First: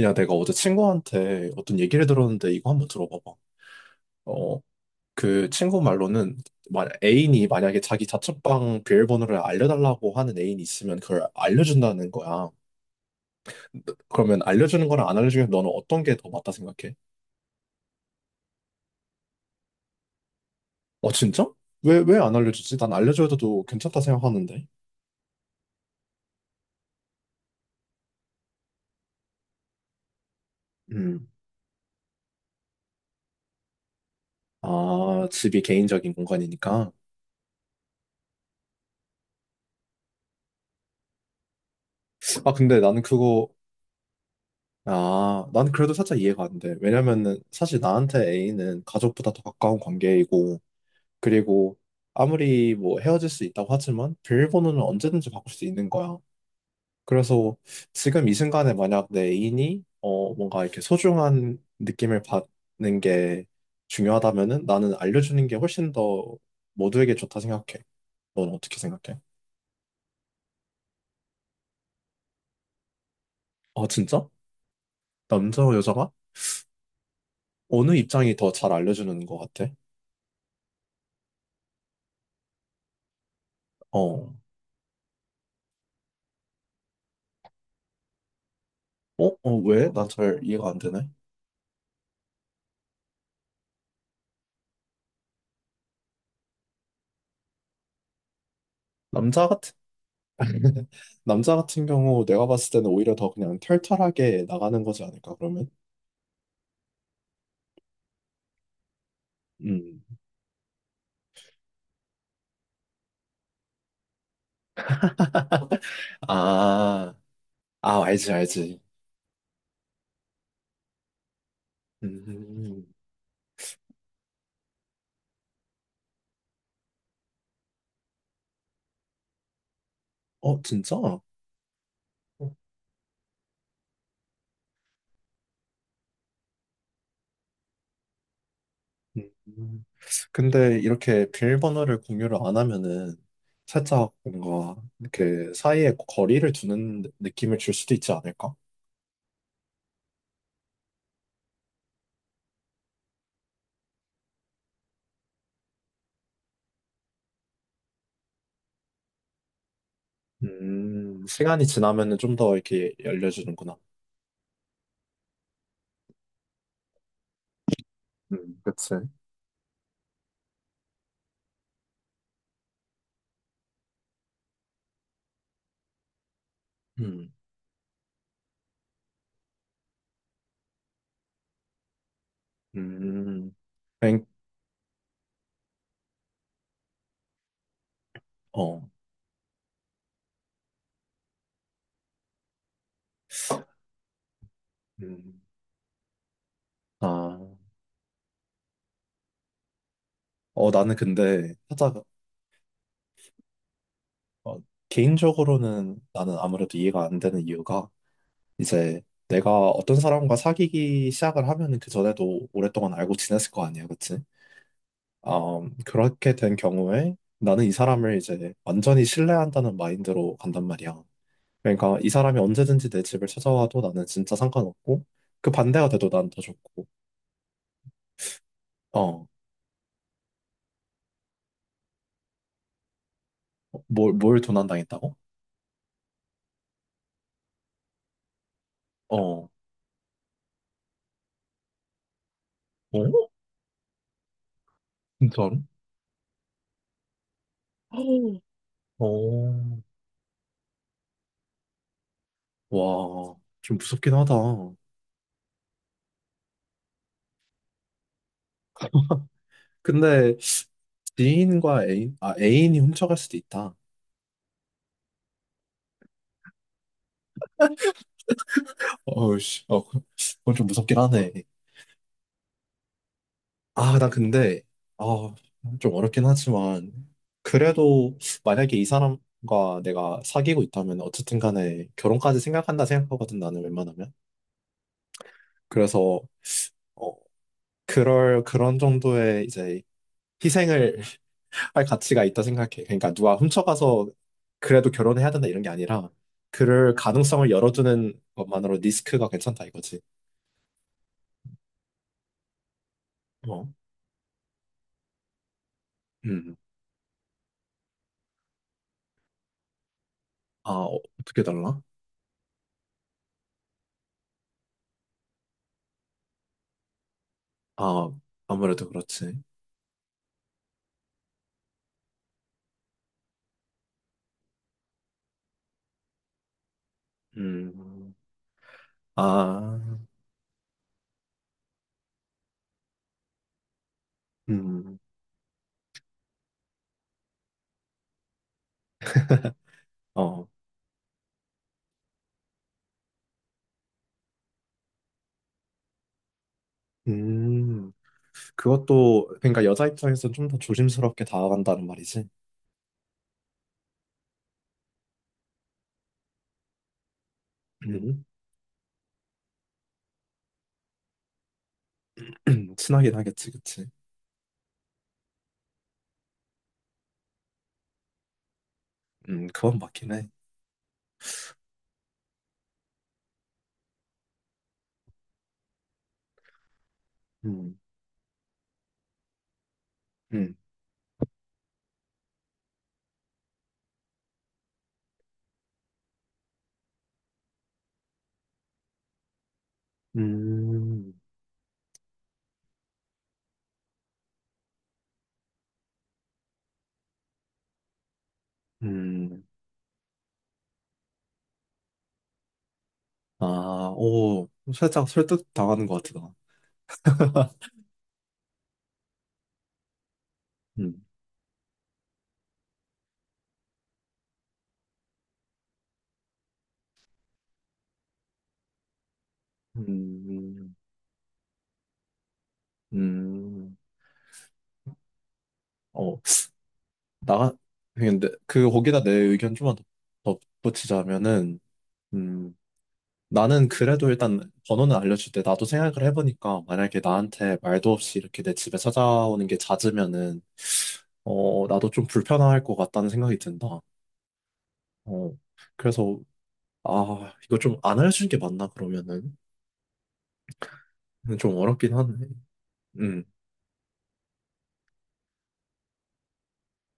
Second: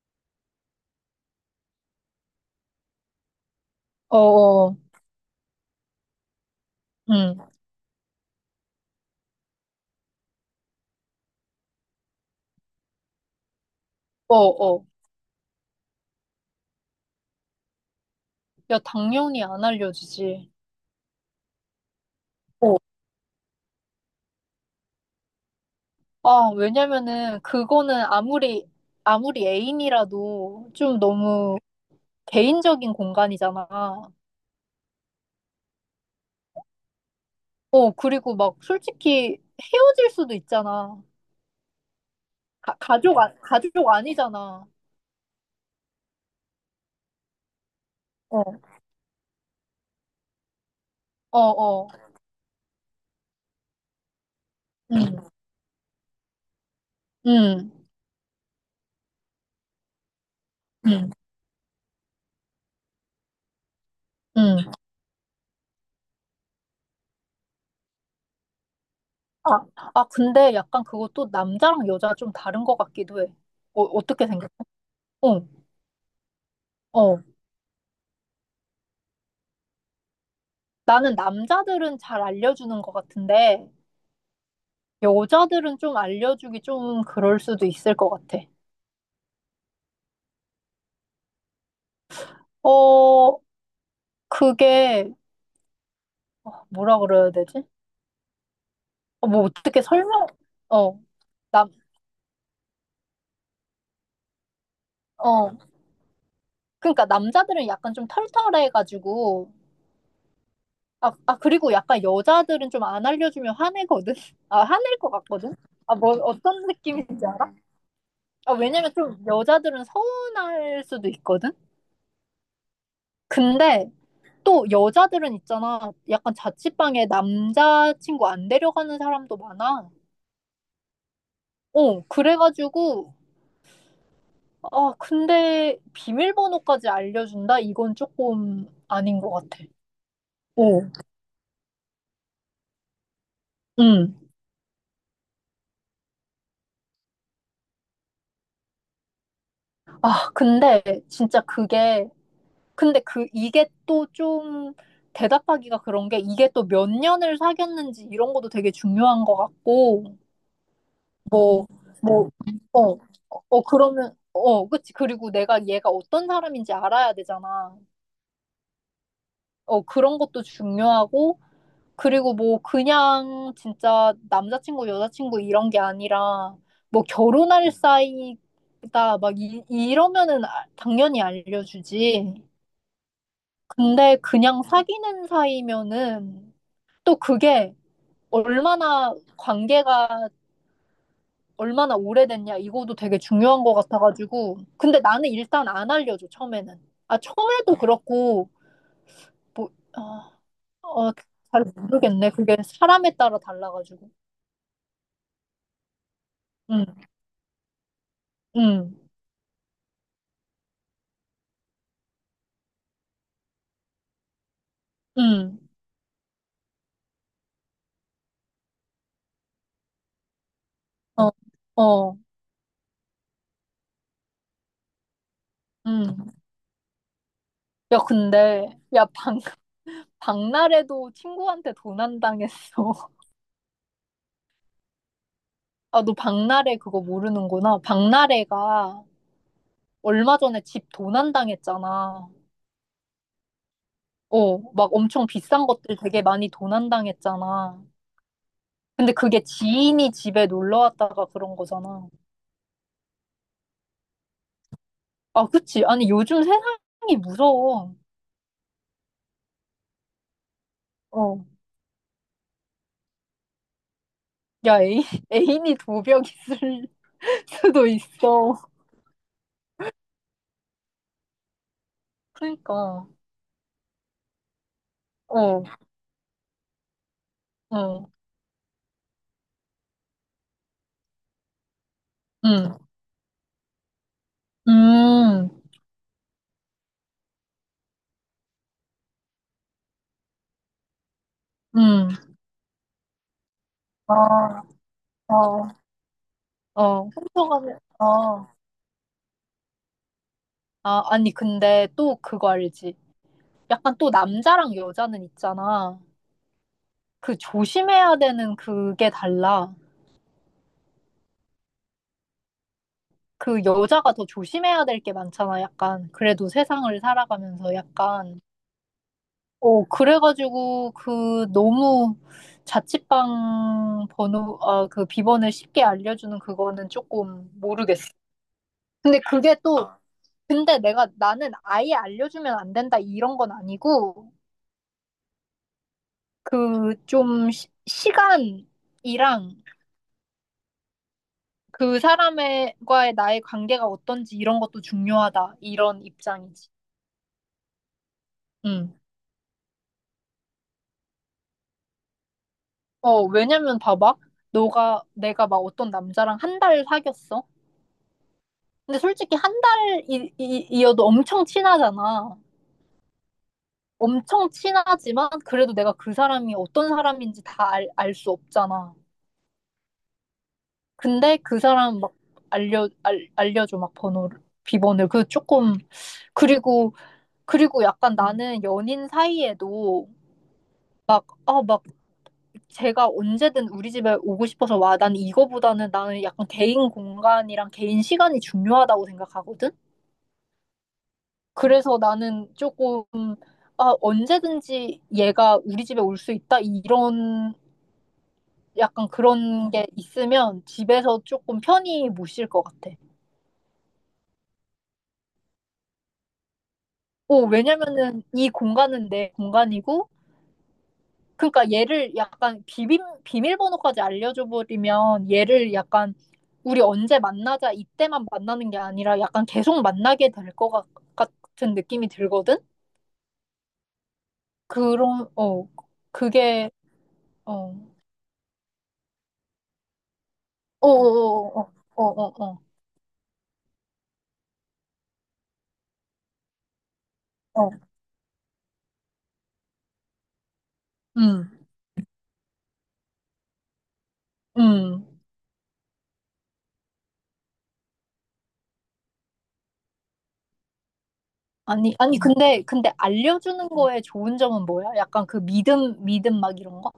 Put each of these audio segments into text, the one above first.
야, 내가 어제 친구한테 어떤 얘기를 들었는데 이거 한번 들어봐봐. 어, 어어, 그 친구 말로는 만 애인이 응, 만약에 자기 자취방 비밀번호를 알려달라고 하는 애인이 있으면 그걸 알려준다는 거야. 그러면 어어. 알려주는 거랑 안 알려주면 너는 어떤 게 더 맞다 생각해? 야, 당연히 안 알려주지. 어, 진짜? 왜 안 알려주지? 어, 난 알려줘도 괜찮다 생각하는데. 아, 왜냐면은 그거는 아무리 애인이라도 좀 음. 너무 개인적인 공간이잖아. 아, 집이 개인적인 공간이니까. 어, 그리고 막 솔직히 헤어질 수도 있잖아. 아, 근데 나는 그거, 가족 아니잖아. 아, 난 그래도 살짝 이해가 안 돼. 왜냐면은 사실 나한테 어, 애인은 가족보다 더 가까운 관계이고, 어, 그리고 어, 아무리 뭐 헤어질 수 있다고 하지만 비밀번호는 응, 언제든지 바꿀 수 있는 거야. 그래서 응, 지금 이 순간에 만약 내 애인이 뭔가 이렇게 응, 소중한 느낌을 받는 게 응. 중요하다면은 나는 알려주는 게 훨씬 더 모두에게 좋다 생각해. 넌 어떻게 생각해? 아, 아, 근데 약간 그것도 남자랑 여자 좀 다른 것 같기도 해. 어, 아 어떻게 진짜? 생각해? 어, 남자와 여자가 어. 어느 입장이 더 잘 알려주는 것 같아? 나는 남자들은 잘 알려주는 것 같은데, 어, 여자들은 좀 알려주기 좀 그럴 수도 있을 것 같아. 어, 왜? 난 잘 이해가 안 되네. 어, 그게, 어, 뭐라 그래야 되지? 어, 뭐 남자 같은 어떻게 설명, 어, 남자 남, 같은 경우 내가 봤을 때는 오히려 더 그냥 털털하게 나가는 거지 않을까, 어. 그러면? 그러니까 남자들은 약간 좀 털털해가지고, 음. 아, 그리고 약간 여자들은 좀 안 알려주면 화내거든? 아, 화낼 것 같거든? 아, 뭐, 어떤 아, 느낌인지 알아? 알지, 아, 알지. 왜냐면 좀 여자들은 서운할 수도 있거든? 음. 근데, 또 여자들은 있잖아. 약간 자취방에 남자친구 안 데려가는 사람도 많아. 어, 진짜? 어, 그래가지고, 아, 근데 비밀번호까지 알려준다? 이건 조금 아닌 것 같아. 음. 근데 어, 이렇게 비밀번호를 공유를 안 하면은 살짝 응. 뭔가 이렇게 사이에 거리를 두는 느낌을 줄 수도 있지 않을까? 아, 근데 진짜 그게, 근데 그, 이게 또 좀 대답하기가 그런 게 이게 또 몇 년을 사귀었는지 이런 것도 되게 중요한 것 같고, 시간이 뭐, 지나면은 뭐, 좀 더 이렇게 어, 어, 열려주는구나. 그러면, 어, 그치. 그리고 내가 얘가 어떤 사람인지 알아야 되잖아. 그치. 어, 그런 것도 중요하고, 그리고 뭐, 그냥 진짜 남자친구, 여자친구 이런 게 아니라, 뭐, 음, 결혼할 사이다, 막, 이, 이러면은 당연히 알려주지. 음, 근데 뱅, 그냥 사귀는 사이면은, 또 그게 어, 얼마나 관계가 얼마나 오래됐냐, 이것도 되게 중요한 것 같아가지고. 근데 나는 음, 일단 안 알려줘, 처음에는. 아, 아. 처음에도 그렇고, 뭐, 아, 어, 나는 어, 근데 잘 하다가 모르겠네. 그게 사람에 따라 달라가지고. 어, 개인적으로는 나는 아무래도 응, 이해가 안 되는 이유가 응, 이제 내가 어떤 사람과 사귀기 시작을 하면은 그 전에도 오랫동안 알고 지냈을 거 아니야, 그치? 응. 그렇게 된 경우에 나는 이 사람을 이제 완전히 신뢰한다는 마인드로 간단 말이야. 어, 그러니까 이 어, 사람이 언제든지 내 집을 찾아와도 나는 진짜 상관없고 그 반대가 돼도 응. 난 더 좋고 야, 근데, 야, 어, 방 박나래도 친구한테 도난당했어. 뭘 도난당했다고? 아, 너 박나래 그거 모르는구나. 박나래가 어, 어? 얼마 전에 집 도난당했잖아. 어, 막 엄청 진짜로? 비싼 것들 되게 많이 도난당했잖아. 근데 그게 어. 지인이 집에 놀러 왔다가 그런 거잖아. 와, 좀 무섭긴 하다. 아, 그치. 아니, 요즘 세상이 무서워. 근데 어. 지인과 애인, 아, 애인이 훔쳐갈 수도 있다. 야, 애인, 애인이 도벽 있을 수도 있어. 어우, 씨, 어, 그- 그건 좀 무섭긴 하네. 그러니까, 아, 나 근데, 아, 어, 좀 어렵긴 하지만, 응, 그래도 만약에 이 사람과 내가 사귀고 있다면 어쨌든 간에 결혼까지 응, 생각한다 생각하거든, 나는 웬만하면. 음, 그래서, 어, 그럴, 그런 정도의 이제 희생을 할 음, 가치가 있다 생각해. 그러니까 누가 훔쳐가서 아, 그래도 결혼해야 된다 이런 어, 게 아니라 그럴 어, 가능성을 훔쳐가면, 열어두는 것만으로 리스크가 괜찮다 이거지. 아니, 근데 또 그거 알지? 어. 약간 또 남자랑 여자는 있잖아. 음. 그 조심해야 되는 그게 달라. 아, 어, 어떻게 달라? 그 여자가 더 조심해야 될 게 많잖아, 약간. 그래도 세상을 살아가면서 아, 약간. 아무래도 그렇지. 어, 그래가지고, 그, 너무 자취방 번호, 아, 그 비번을 쉽게 알려주는 그거는 조금 모르겠어. 음. 근데 그게 또, 아, 아, 근데 내가, 나는 아예 알려주면 안 된다, 이런 건 아니고, 음. 그, 좀, 시간이랑 어. 그 사람과의 나의 관계가 어떤지 이런 것도 중요하다, 이런 입장이지. 음. 응. 그것도 그러니까 여자 입장에서는 좀 더 조심스럽게 다가간다는 말이지. 어, 왜냐면 봐봐. 너가, 내가 막 어떤 남자랑 한 달 사귀었어. 음. 근데 솔직히 한 달이어도 엄청 친하잖아. 친하긴 하겠지, 그치? 엄청 친하지만 그래도 내가 그 사람이 어떤 사람인지 다 알, 알 수 없잖아. 그건 맞긴 해. 근데 그 사람 막 알려줘, 막 번호를, 비번을. 그 조금, 그리고, 음. 그리고 약간 나는 연인 사이에도 음. 막, 아, 막 제가 언제든 우리 집에 오고 싶어서 와. 난 이거보다는 나는 약간 개인 공간이랑 개인 시간이 중요하다고 생각하거든? 음. 그래서 나는 조금, 아, 언제든지 얘가 우리 집에 올 수 있다? 이런, 약간 음. 그런 게 있으면 집에서 조금 편히 못 쉴 것 같아. 아, 오, 살짝 설득 당하는 것 같다. 오, 왜냐면은 이 공간은 내 공간이고, 음, 그러니까 얘를 약간 비밀번호까지 알려줘 버리면 얘를 약간 우리 언제 만나자 이때만 만나는 게 아니라 약간 계속 만나게 될 것 음, 같은 느낌이 들거든? 음, 그런, 어, 어, 그게, 나, 어, 근데 그, 거기다 내 의견 좀만 더, 더 붙이자면은, 어어어어어어. 음, 나는 그래도 일단 번호는 알려줄 때 나도 생각을 해보니까 만약에 나한테 어, 말도 없이 이렇게 내 집에 찾아오는 게 잦으면은, 음, 어, 나도 좀 불편할 것 같다는 생각이 든다. 음. 어, 그래서, 아, 이거 좀 안 알려주는 게 맞나, 그러면은? 좀 어렵긴 아니, 하네. 아니, 근데 음. 알려주는 거에 좋은 점은 뭐야? 약간 그 믿음, 믿음 막 이런 거?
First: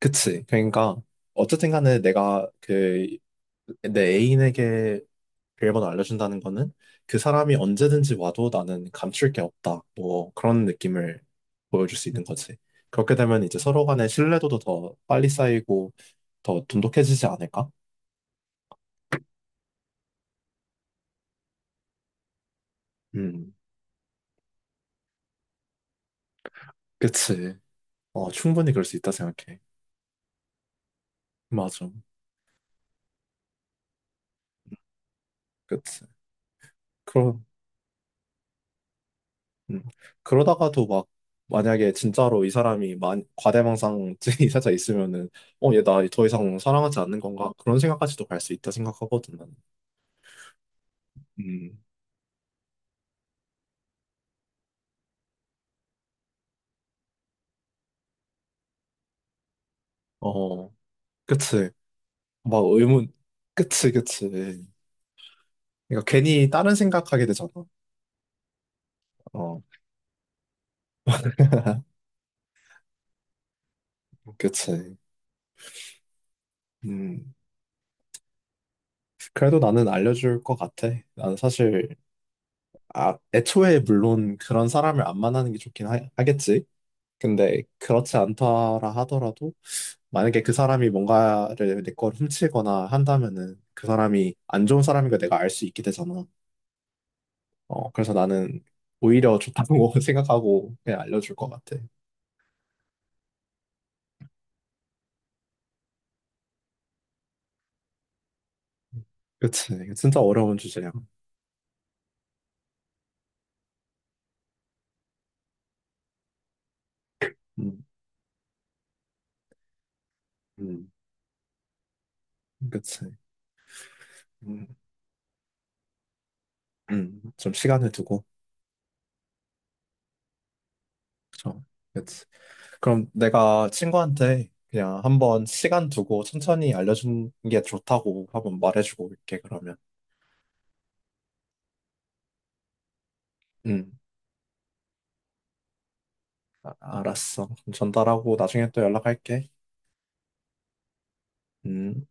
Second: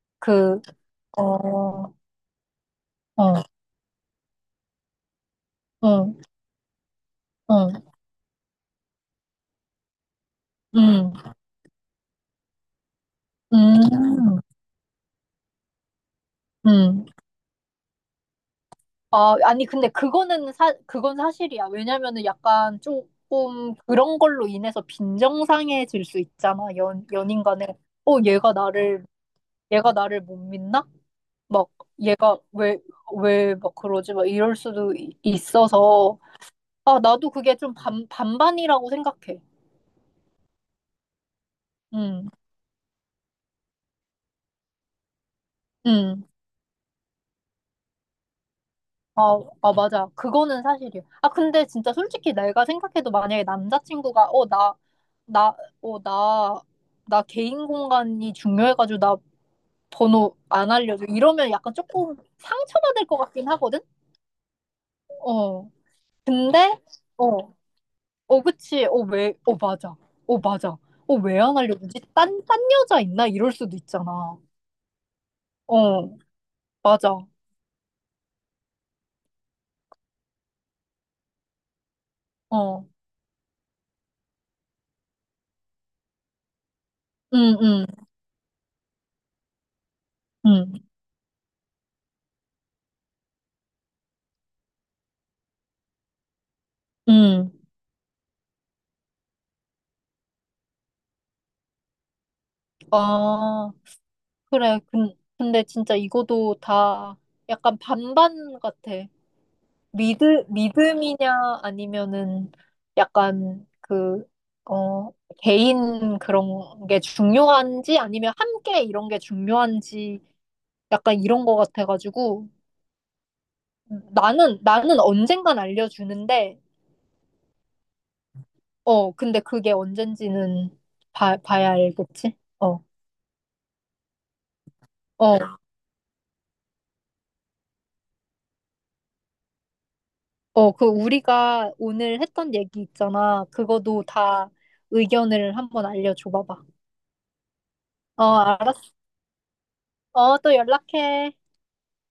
그치. 그, 그러니까 어, 어쨌든 어, 간에 내가 그 어, 내 애인에게 비밀번호 어, 알려준다는 거는 그 사람이 언제든지 와도 나는 감출 게 없다. 뭐 그런 음, 느낌을 보여줄 수 있는 거지. 그렇게 되면 이제 서로 간의 음, 신뢰도도 더 빨리 쌓이고 더 음. 돈독해지지 않을까? 아, 아니, 근데 그건 사실이야. 왜냐면은 약간 음, 조금 그런 걸로 인해서 빈정상해질 수 있잖아. 연인 그치. 간에. 어, 어, 충분히 그럴 수 있다 생각해. 얘가 나를 못 믿나? 막, 맞아. 얘가 왜 막 그러지? 막 이럴 수도 그치. 있어서. 아, 나도 그럼 그게 좀 반반이라고 생각해. 음. 그러다가도 막 만약에 응, 진짜로 이 사람이 만, 과대망상증이 살짝 있으면은 어, 얘 나 응. 더 이상 사랑하지 않는 건가? 그런 생각까지도 갈 수 있다 생각하거든 아, 나는. 맞아. 그거는 사실이야. 아, 근데 음, 진짜 솔직히 내가 생각해도 만약에 남자친구가, 어, 나, 어, 나, 나 개인 공간이 중요해가지고 나 번호 안 어, 알려줘. 이러면 그치. 약간 조금 막 상처받을 의문, 것 같긴 하거든? 그치. 그러니까 어. 괜히 다른 근데, 생각하게 되잖아. 어, 어, 그치. 어, 왜, 어, 어, 맞아. 어, 맞아. 어, 왜 안 알려주지? 딴 여자 있나? 이럴 수도 있잖아. 그치. 어, 맞아. 음, 그래도 나는 알려줄 것 같아. 나는 사실, 어. 아, 애초에 물론 그런 사람을 안 만나는 게 좋긴 하, 겠지 응, 근데 응. 그렇지 않더라 하더라도 만약에 그 응, 사람이 뭔가를 내 걸 훔치거나 한다면은 그 사람이 안 좋은 사람인 걸 내가 알 수 있게 되잖아. 응. 어, 그래서 나는 오히려 좋다고 생각하고 그냥 알려줄 것 같아. 아, 그래. 근데 진짜 이거도 다 약간 반반 같아. 그치. 이거 믿, 진짜 어려운 주제야. 믿음이냐, 아니면은 약간 그, 어, 개인 그런 게 음, 중요한지, 아니면 함께 이런 게 중요한지, 음, 약간 이런 거 같아가지고, 그치. 나는, 음, 나는 언젠간 알려주는데, 좀 시간을 두고. 어, 근데 그게 언젠지는 봐, 그쵸. 봐야 그치. 알겠지? 어, 그럼 내가 친구한테 그냥 한번 어. 시간 두고 천천히 알려주는 게 좋다고 한번 말해주고 올게, 그러면. 어, 그 우리가 오늘 했던 얘기 있잖아. 음, 그거도 다 의견을 한번 알려줘 봐봐. 아- 알았어. 그럼 어, 전달하고 나중에 또 알았어. 연락할게. 어, 또 연락해. 음.